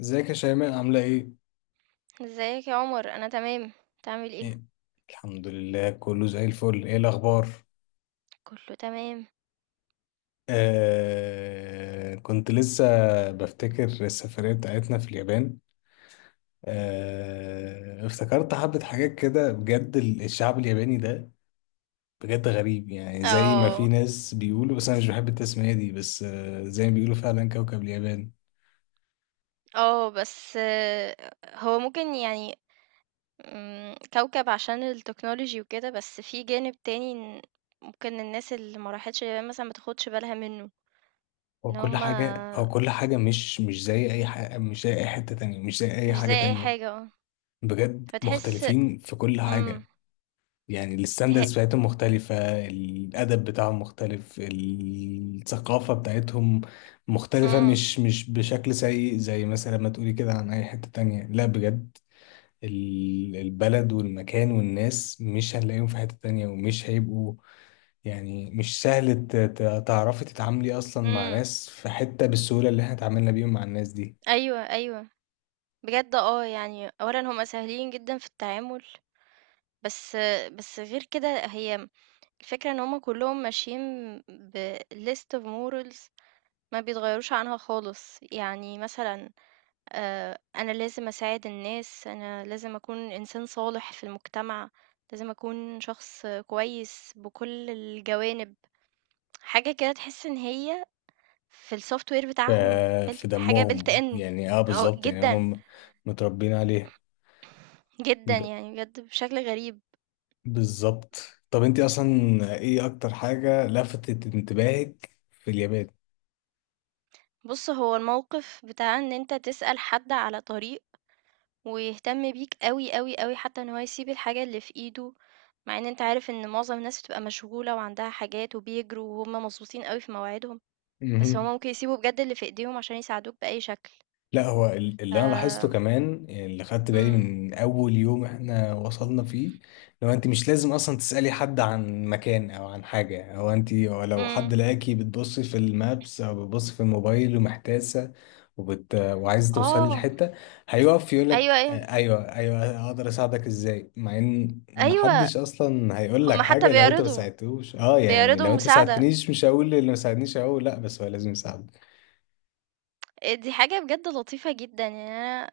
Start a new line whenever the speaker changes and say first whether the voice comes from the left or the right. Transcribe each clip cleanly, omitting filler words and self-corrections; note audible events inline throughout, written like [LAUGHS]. left: ازيك يا شيماء عاملة ايه؟
right: ازيك يا عمر انا تمام. تعمل ايه؟
left: ايه. الحمد لله كله زي الفل. ايه الأخبار؟
right: كله تمام.
left: آه، كنت لسه بفتكر السفرية بتاعتنا في اليابان. آه افتكرت حبة حاجات كده. بجد الشعب الياباني ده بجد غريب. يعني زي ما في
right: اه،
left: ناس بيقولوا، بس أنا مش بحب التسمية دي، بس آه، زي ما بيقولوا فعلا كوكب اليابان.
right: اه بس آه، هو ممكن يعني كوكب عشان التكنولوجي وكده، بس في جانب تاني إن ممكن الناس اللي ما راحتش اليابان مثلا ما تاخدش بالها منه. ان
left: هو كل حاجة
right: هما
left: هو كل حاجة مش زي أي حاجة، مش زي أي حتة تانية، مش زي أي
right: مش زي
left: حاجة
right: اي
left: تانية.
right: حاجة، اه
left: بجد
right: فتحس.
left: مختلفين في كل
right: امم
left: حاجة. يعني
right: تح...
left: الستاندرز بتاعتهم مختلفة، الأدب بتاعهم مختلف، الثقافة بتاعتهم مختلفة.
right: امم
left: مش بشكل سيء زي مثلا ما تقولي كده عن أي حتة تانية، لا بجد. البلد والمكان والناس مش هنلاقيهم في حتة تانية ومش هيبقوا. يعني مش سهل تعرفي تتعاملي أصلا مع
right: امم.
left: ناس في حتة بالسهولة اللي احنا اتعاملنا بيهم مع الناس دي.
right: ايوه، ايوه، بجد اه يعني اولا هما سهلين جدا في التعامل. بس بس غير كده، هي الفكرة إن هُم كلّهم ماشيين بlist of morals، ما بيتغيّروش عنها خالص. يعني مثلًا أنا لازم أساعد الناس، أنا لازم أكون إنسان صالح في المجتمع، لازم أكون شخص كويس بكل الجوانب. حاجة كده تحس إن هي في الsoftware
left: ف-
right: بتاعهم
left: في
right: built
left: دمهم،
right: in.
left: يعني اه،
right: آه،
left: بالظبط، يعني
right: جدًا،
left: هم متربيين عليه.
right: جدًا، يعني بجد بشكل غريب.
left: بالظبط. طب انت اصلا ايه اكتر حاجة لفتت انتباهك في اليابان؟
right: بُص، هو الموقف بتاع إن أنت تسأل حد على طريق ويهتم بيك أوي، أوي، أوي، حتى إن هو يسيب الحاجة اللي في إيده، مع إن أنت عارف إن معظم الناس بتبقى مشغولة وعندها حاجات وبيجروا وهُم مضغوطين أوي في مواعيدهم، بس هُم
left: مهم.
right: ممكن يسيبوا بجد اللي في إيديهم عشان يساعدوك بأي شكل.
left: لا هو
right: ف
left: اللي انا لاحظته كمان، اللي خدت بالي
right: إمم،
left: من اول يوم احنا وصلنا فيه، لو انت مش لازم اصلا تسألي حد عن مكان او عن حاجة، او انت أو لو حد
right: إمم،
left: لقاكي بتبصي في المابس او بتبصي في الموبايل ومحتاسة وعايزة توصلي
right: آه،
left: لحتة، هيقف
right: أيوه،
left: يقولك
right: أيوه،
left: آه، ايوه ايوه اقدر اساعدك ازاي. مع ان
right: أيوه،
left: محدش اصلا هيقول لك
right: هُم حتى
left: حاجة لو انت ما
right: بيعرضوا،
left: ساعدتوش. اه يعني
right: بيعرضوا
left: لو انت
right: المساعدة.
left: ساعدتنيش مش هقول اللي ما ساعدنيش، هقول لا بس هو لازم يساعدك.
right: دي حاجة بجد لطيفة جدًا. يعني أنا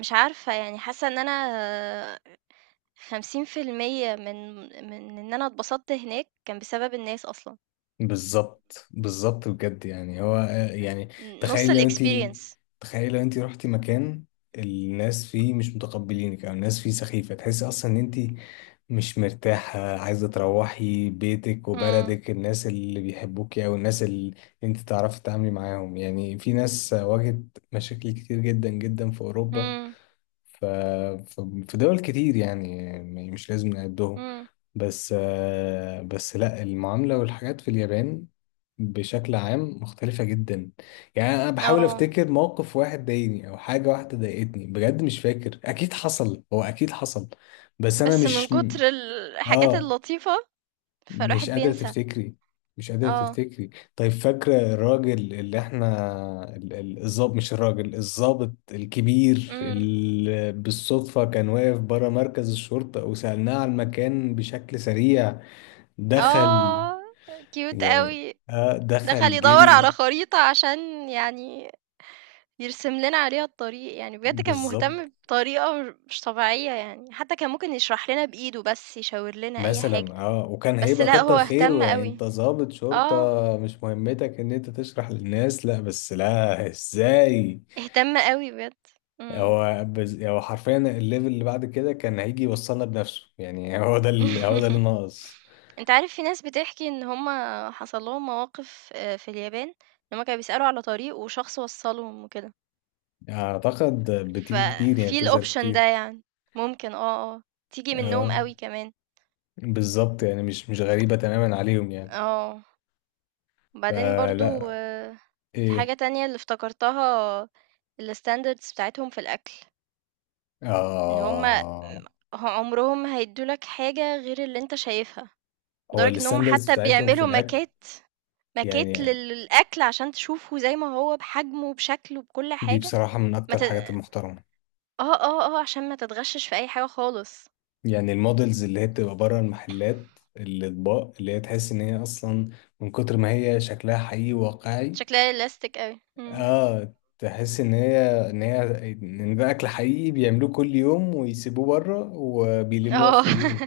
right: مش عارفة، يعني حاسة إن أنا 50% من إن أنا اتبسطت هناك كان بسبب الناس أصلًا.
left: بالظبط بالظبط. بجد، يعني هو آه، يعني
right: نُص
left: تخيل لو انت
right: الexperience.
left: تخيل لو انت رحتي مكان الناس فيه مش متقبلينك او الناس فيه سخيفة، تحسي اصلا ان انت مش مرتاحة، عايزة تروحي بيتك
right: إمم،
left: وبلدك. الناس اللي بيحبوكي او الناس اللي انت تعرفي تتعاملي معاهم. يعني في ناس واجهت مشاكل كتير جدا جدا في اوروبا.
right: إمم،
left: ف... ف- في دول كتير يعني مش لازم نعدهم.
right: إمم.
left: بس آه، بس لا، المعاملة والحاجات في اليابان بشكل عام مختلفة جدا. يعني أنا بحاول
right: آه،
left: أفتكر موقف واحد ضايقني أو حاجة واحدة ضايقتني، بجد مش فاكر. أكيد حصل، هو أكيد حصل، بس أنا
right: بس من
left: مش
right: كتر الحاجات
left: آه،
right: اللطيفة، فالواحد
left: مش قادرة
right: بينسى.
left: تفتكري. مش قادرة
right: آه،
left: تفتكري. طيب فاكرة الراجل اللي احنا الظابط، مش الراجل الظابط الكبير
right: إمم.
left: اللي بالصدفة كان واقف برا مركز الشرطة وسألناه على المكان بشكل سريع، دخل.
right: آه، cute
left: يعني
right: أوي.
left: اه
right: دخل
left: دخل
right: يدوّر
left: جري.
right: على خريطة عشان يعني يرسم لنا عليها الطريق. يعني بجد كان مهتم
left: بالظبط.
right: بطريقة مش طبيعية يعني، حتى كان ممكن يشرح لنا بإيده بس، يشاور لنا أي حاجة،
left: مثلا اه وكان
right: بس
left: هيبقى
right: لأ، هو
left: كتر
right: اهتم
left: خيره، يعني
right: أوي.
left: انت ظابط شرطة
right: آه،
left: مش مهمتك ان انت تشرح للناس. لا بس لا ازاي،
right: اهتم أوي بجد. إمم.
left: هو حرفيا الليفل اللي بعد كده كان هيجي يوصلنا بنفسه، يعني [LAUGHS] هو ده اللي
right: [LAUGHS]
left: ناقص.
right: أنت عارف في ناس بتحكي إن هُم حصل لهم مواقف في اليابان، إن هُم كانوا بيسألوا على طريق وشخص وصّلهم وكده.
left: اعتقد بتيجي كتير، يعني
right: ففي
left: بتظهر
right: الoption ده
left: كتير.
right: يعني، ممكن آه، آه، تيجي منّهم
left: اه
right: أوي كمان.
left: بالظبط، يعني مش غريبة تماما عليهم يعني.
right: آه، وبعدين برضه
left: فلا.
right: الحاجة
left: ايه.
right: تانية اللي افتكرتها، الstandards بتاعتهم في الأكل، إن هُم م
left: اه
right: ه عمرهم ما هيدّوا لك حاجة غير اللي أنت شايفها،
left: هو
right: لدرجة إن هُم
left: الستاندرز
right: حتى
left: بتاعتهم في
right: بيعملوا
left: الاكل
right: ماكيت
left: يعني،
right: للأكل عشان تشوفه زي ما هو، بحجمه، بشكله، بكل
left: دي
right: حاجة.
left: بصراحة من
right: ما
left: اكتر
right: ت
left: الحاجات المحترمة.
right: آه، آه، آه، عشان ما تتغشِّش في أي حاجة خالص.
left: يعني المودلز اللي هي بتبقى بره المحلات، الاطباق اللي هي تحس ان هي اصلا من كتر ما هي شكلها حقيقي واقعي.
right: شكلها realistic أوي، إمم،
left: اه تحس ان هي ان ده اكل حقيقي بيعملوه كل يوم ويسيبوه بره وبيلموه
right: آه،
left: اخر اليوم.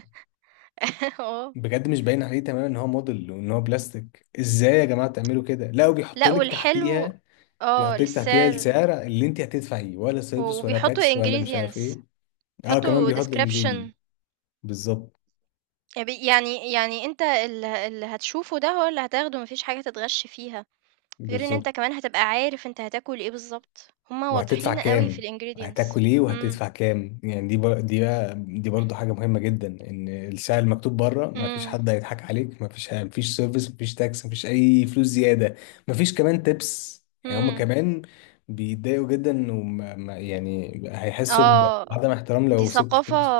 right: [LAUGHS] آه،
left: بجد مش باين عليه تماما ان هو موديل وان هو بلاستيك. ازاي يا جماعه تعملوا كده! لا وبيحط
right: لأ
left: لك
right: والحلو
left: تحتيها،
right: آه،
left: بيحط لك تحتيها
right: للسعر.
left: السعر اللي انت هتدفعيه، ولا سيرفيس ولا
right: وبيحطّوا
left: تاكس ولا مش عارف
right: ingredients،
left: ايه. اه كمان
right: بيحطّوا
left: بيحط
right: description.
left: الانجريدينت. بالظبط
right: يب، يعني يعني أنت اللي هتشوفه ده هو اللي هتاخده، ما فيش حاجة تتغش فيها، غير إن
left: بالظبط،
right: أنت كمان هتبقى عارف أنت هتاكل إيه بالضبط، هُم
left: وهتدفع
right: واضحين أوي في
left: كام.
right: الingredients.
left: هتاكل ايه
right: إمم،
left: وهتدفع كام. يعني دي دي برضو حاجه مهمه جدا، ان السعر المكتوب بره ما فيش
right: إمم،
left: حد هيضحك عليك. ما فيش سيرفيس، ما فيش تاكس، ما فيش اي فلوس زياده. ما فيش كمان تيبس. يعني هما
right: إمم.
left: كمان بيتضايقوا جدا وما ما- يعني هيحسوا
right: آه،
left: بعدم احترام
right: دي
left: لو سبت
right: ثقافة،
left: تيبس.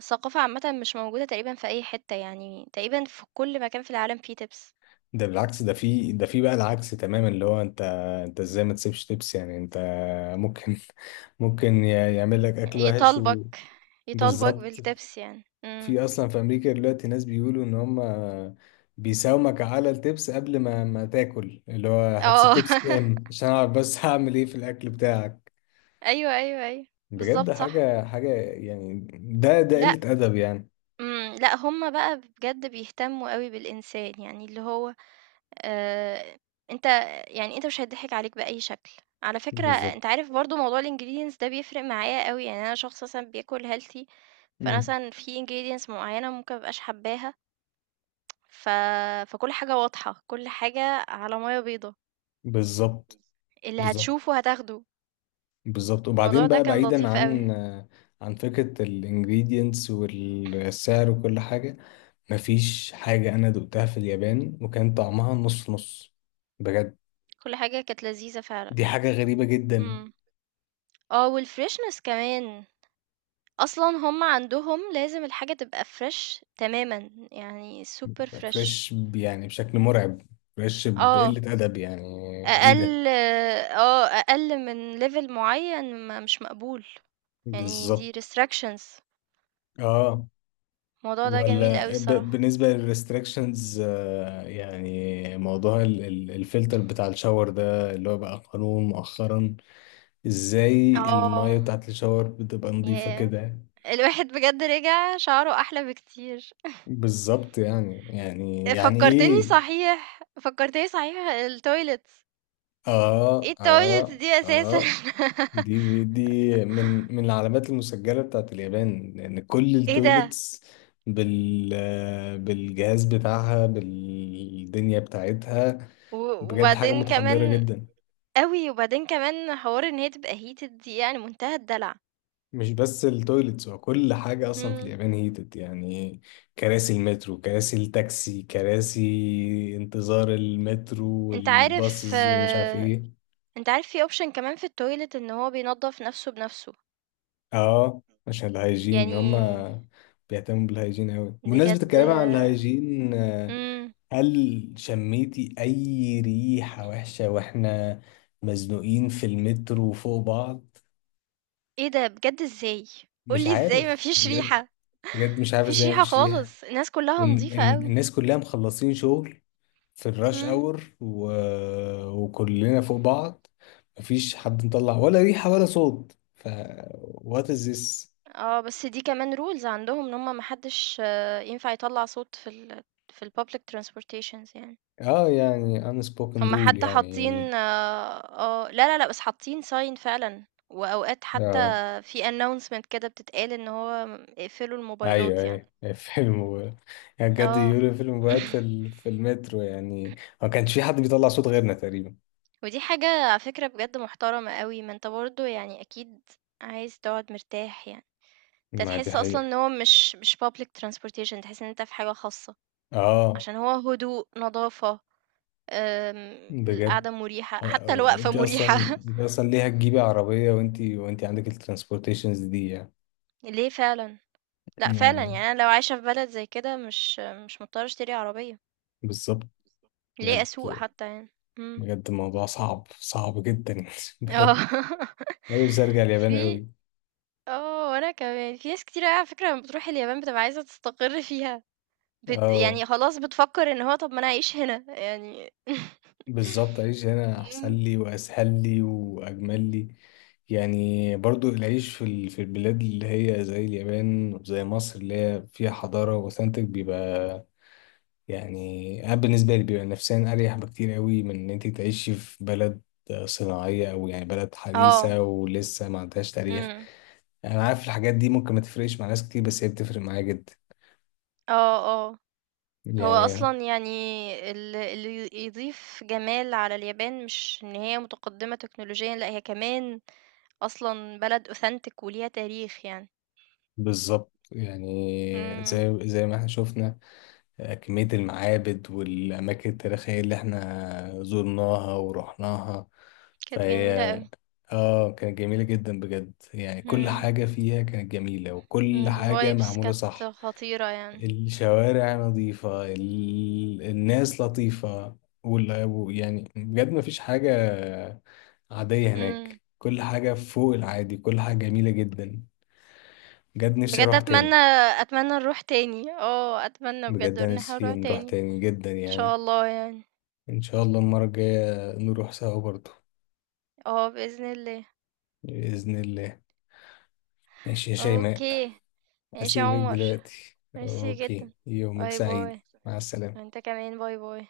right: ثقافة عامةً مش موجودة تقريبًا في أي حتة. يعني تقريبًا في كل مكان في العالم فيه تِبس،
left: ده بالعكس، ده في بقى العكس تماما، اللي هو انت انت ازاي ما تسيبش تيبس. يعني انت ممكن ممكن يعمل لك اكل وحش.
right: يطالبك يطالبك
left: وبالظبط،
right: بالتِبس يعني. إمم،
left: في اصلا في امريكا دلوقتي ناس بيقولوا ان هم بيساومك على التبس قبل ما تاكل، اللي هو هتسيب
right: آه،
left: تبس كام
right: [LAUGHS]
left: عشان اعرف بس [LAUGHS] هعمل ايه في الاكل بتاعك.
right: أيوه، أيوه، أيوه،
left: بجد
right: بالضبط صح،
left: حاجة يعني، ده
right: لأ،
left: قلة ادب يعني.
right: إمم، لأ، هُم بقى بجد بيهتموا أوي بالإنسان. يعني اللي هو آآ أنت، يعني أنت مش هيتضحك عليك بأي شكل. على فكرة
left: بالظبط.
right: أنت عارف برضه موضوع الingredients ده بيفرق معايا أوي. يعني أنا شخص مثلًا بياكل healthy، فأنا
left: امم،
right: مثلًا في ingredients معيّنة ممكن ما ابقاش حاباها. ف فكل حاجة واضحة، كل حاجة على مَيّة بيضا،
left: بالظبط
right: اللي
left: بالظبط.
right: هتشوفه هتاخده.
left: بالظبط
right: الموضوع
left: وبعدين
right: ده
left: بقى
right: كان
left: بعيدا
right: لطيف
left: عن
right: أوي،
left: عن فكرة الانجريدينتس والسعر وكل حاجة، مفيش حاجة أنا دقتها في اليابان وكان طعمها نص نص. بجد
right: كل حاجة كانت لذيذة فعلًا.
left: دي حاجة غريبة جدا.
right: إمم. آه، والfreshness كمان، أصلًا هم عندهم لازم الحاجة تبقى fresh تمامًا، يعني super fresh.
left: فريش يعني بشكل مرعب، فريش
right: آه.
left: بقلة أدب يعني. إيه ده!
right: أقل آه، أقل من level معيّن ما مش مقبول، يعني
left: بالظبط.
right: دي restrictions.
left: آه.
right: الموضوع ده جميل أوي
left: ولا
right: الصراحة.
left: بالنسبة للريستريكشنز، يعني موضوع الفلتر بتاع الشاور ده اللي هو بقى قانون مؤخرا، إزاي المية
right: آه،
left: بتاعت الشاور بتبقى نظيفة
right: ياه!
left: كده.
right: الواحد بجد رجع شعره أحلى بكتير.
left: بالظبط. يعني يعني يعني إيه.
right: فكّرتني صحيح، الtoilets.
left: آه
right: إيه الtoilets
left: آه
right: دي أساسًا؟
left: آه.
right: [LAUGHS]
left: دي من العلامات المسجلة بتاعت اليابان، لأن كل
right: إيه ده!
left: التويلتس بال بالجهاز بتاعها بالدنيا بتاعتها،
right: و
left: بجد حاجة
right: وبعدين
left: متحضرة
right: كمان
left: جدا.
right: أوي، وبعدين كمان حوار إن هي تبقى heated دي، يعني منتهى الدلع.
left: مش بس التويلتس، هو كل حاجة أصلا في
right: إمم،
left: اليابان هيتد يعني، كراسي المترو، كراسي التاكسي، كراسي انتظار المترو
right: أنت عارف
left: والباصز ومش عارف
right: آه،
left: ايه.
right: أنت عارف في option كمان في الtoilet إن هو بينضّف نَفْسه بنَفْسه،
left: اه عشان الهايجين،
right: يعني
left: هما بيهتموا بالهايجين أوي. بمناسبة
right: بجد.
left: الكلام عن الهايجين،
right: إمم.
left: هل شميتي أي ريحة وحشة وإحنا مزنوقين في المترو فوق بعض؟
right: إيه ده بجد إزاي؟ قُل
left: مش
right: لي إزاي
left: عارف
right: ما فيش
left: بجد.
right: ريحة،
left: بجد مش
right: ما
left: عارف
right: فيش
left: إزاي
right: ريحة
left: مفيش ريحة.
right: خالص، الناس كُلّها نضيفة أوي.
left: والناس كلها مخلصين شغل في الراش
right: إمم.
left: أور وكلنا فوق بعض، مفيش حد مطلع ولا ريحة ولا صوت. ف what is this؟
right: آه، بس دي كمان rules عندهم إن هم ما حدّش ينفع يطلّع صوت في الpublic transportations يعني.
left: آه يعني unspoken
right: هم
left: rule
right: حتى حاطّين
left: يعني.
right: آه، آه، لا، لا، لأ، بس حاطّين sign فعلًا، وأوقات حتى
left: آه،
right: في announcement كده بتتقال إن هو اقفلوا
left: ايوه
right: الموبايلات يعني.
left: ايوه [LAUGHS] فيلم يعني بجد
right: آه.
left: يوري فيلم بجد
right: [LAUGHS]
left: في في المترو يعني. ما كانش في حد بيطلع صوت غيرنا تقريبا.
right: ودي حاجة على فكرة بجد محترمة أوي، ما أنت برضه يعني أكيد عايز تقعد مرتاح يعني. أنت
left: ما دي
right: تحس أصلًا
left: حقيقة.
right: إن هو مش public transportation، تحس إن أنت في حاجة خاصة،
left: اه
right: عشان هو هدوء، نضافة، آمم،
left: بجد.
right: القعدة مريحة،
left: آه،
right: حتى
left: آه،
right: الوقفة
left: انت
right: مريحة.
left: اصلا
right: [LAUGHS]
left: انت اصلا ليه هتجيبي عربية وانت عندك الترانسبورتيشنز دي يعني،
right: ليه فعلًا، لأ فعلًا
left: يعني
right: يعني أنا لو عايشة في بلد زي كده مش مضطرة أشتري عربية،
left: بالظبط.
right: ليه
left: بجد
right: أسوق حتى يعني. إمم،
left: بجد الموضوع صعب، صعب جدا [LAUGHS]
right: آه،
left: بجد
right: [LAUGHS]
left: انا نفسي ارجع اليابان
right: في
left: قوي.
right: آه، وأنا كمان. في ناس كتيرة أوي على فكرة لمّا بتروح اليابان بتبقى عايزة تستقر فيها،
left: اه
right: يعني خلاص بتفكّر إن هو طَب ما أنا أعيش هنا يعني. [LAUGHS]
left: بالظبط، أعيش هنا أحسن
right: إمم.
left: لي وأسهل لي وأجمل لي. يعني برضو العيش في في البلاد اللي هي زي اليابان وزي مصر اللي هي فيها حضارة وأوثنتك بيبقى، يعني أنا بالنسبة لي بيبقى نفسيا أريح بكتير قوي من إن أنت تعيشي في بلد صناعية أو يعني بلد
right: آه،
left: حديثة ولسه ما عندهاش تاريخ.
right: إمم،
left: أنا عارف الحاجات دي ممكن ما تفرقش مع ناس كتير بس هي بتفرق معايا جدا.
right: آه، آه. هو
left: يعني
right: أصلًا يعني اللي يضيف جمال على اليابان مش إن هي متقدّمة تكنولوجيًا، لأ هي كمان أصلًا بلد authentic وليها تاريخ يعني.
left: بالظبط. يعني
right: إمم،
left: زي ما احنا شفنا كمية المعابد والأماكن التاريخية اللي احنا زرناها ورحناها.
right: كانت
left: فهي
right: جميلة أوي.
left: اه كانت جميلة جدا بجد. يعني كل
right: إمم،
left: حاجة فيها كانت جميلة
right: إمم،
left: وكل حاجة
right: الvibes
left: معمولة
right: كانت
left: صح.
right: خطيرة يعني.
left: الشوارع نظيفة، الناس لطيفة، يعني بجد مفيش حاجة عادية
right: إمم.
left: هناك. كل حاجة فوق العادي، كل حاجة جميلة جدا. بجد نفسي
right: بجد
left: أروح تاني.
right: أتمنى، أتمنى نروح تاني، آه، أتمنى بجد
left: بجد أنا
right: إن إحنا
left: نفسي
right: نروح
left: نروح
right: تاني، إن
left: تاني جدا
right: شاء
left: يعني.
right: الله يعني،
left: إن شاء الله المرة الجاية نروح سوا برضو.
right: آه، بإذن الله،
left: بإذن الله. ماشي يا شيماء
right: أوكي، ماشي يا
left: أسيبك
right: عمر،
left: دلوقتي.
right: ميرسي
left: أوكي
right: جدًا،
left: يومك
right: باي
left: سعيد.
right: باي،
left: مع السلامة.
right: وأنت كمان باي باي.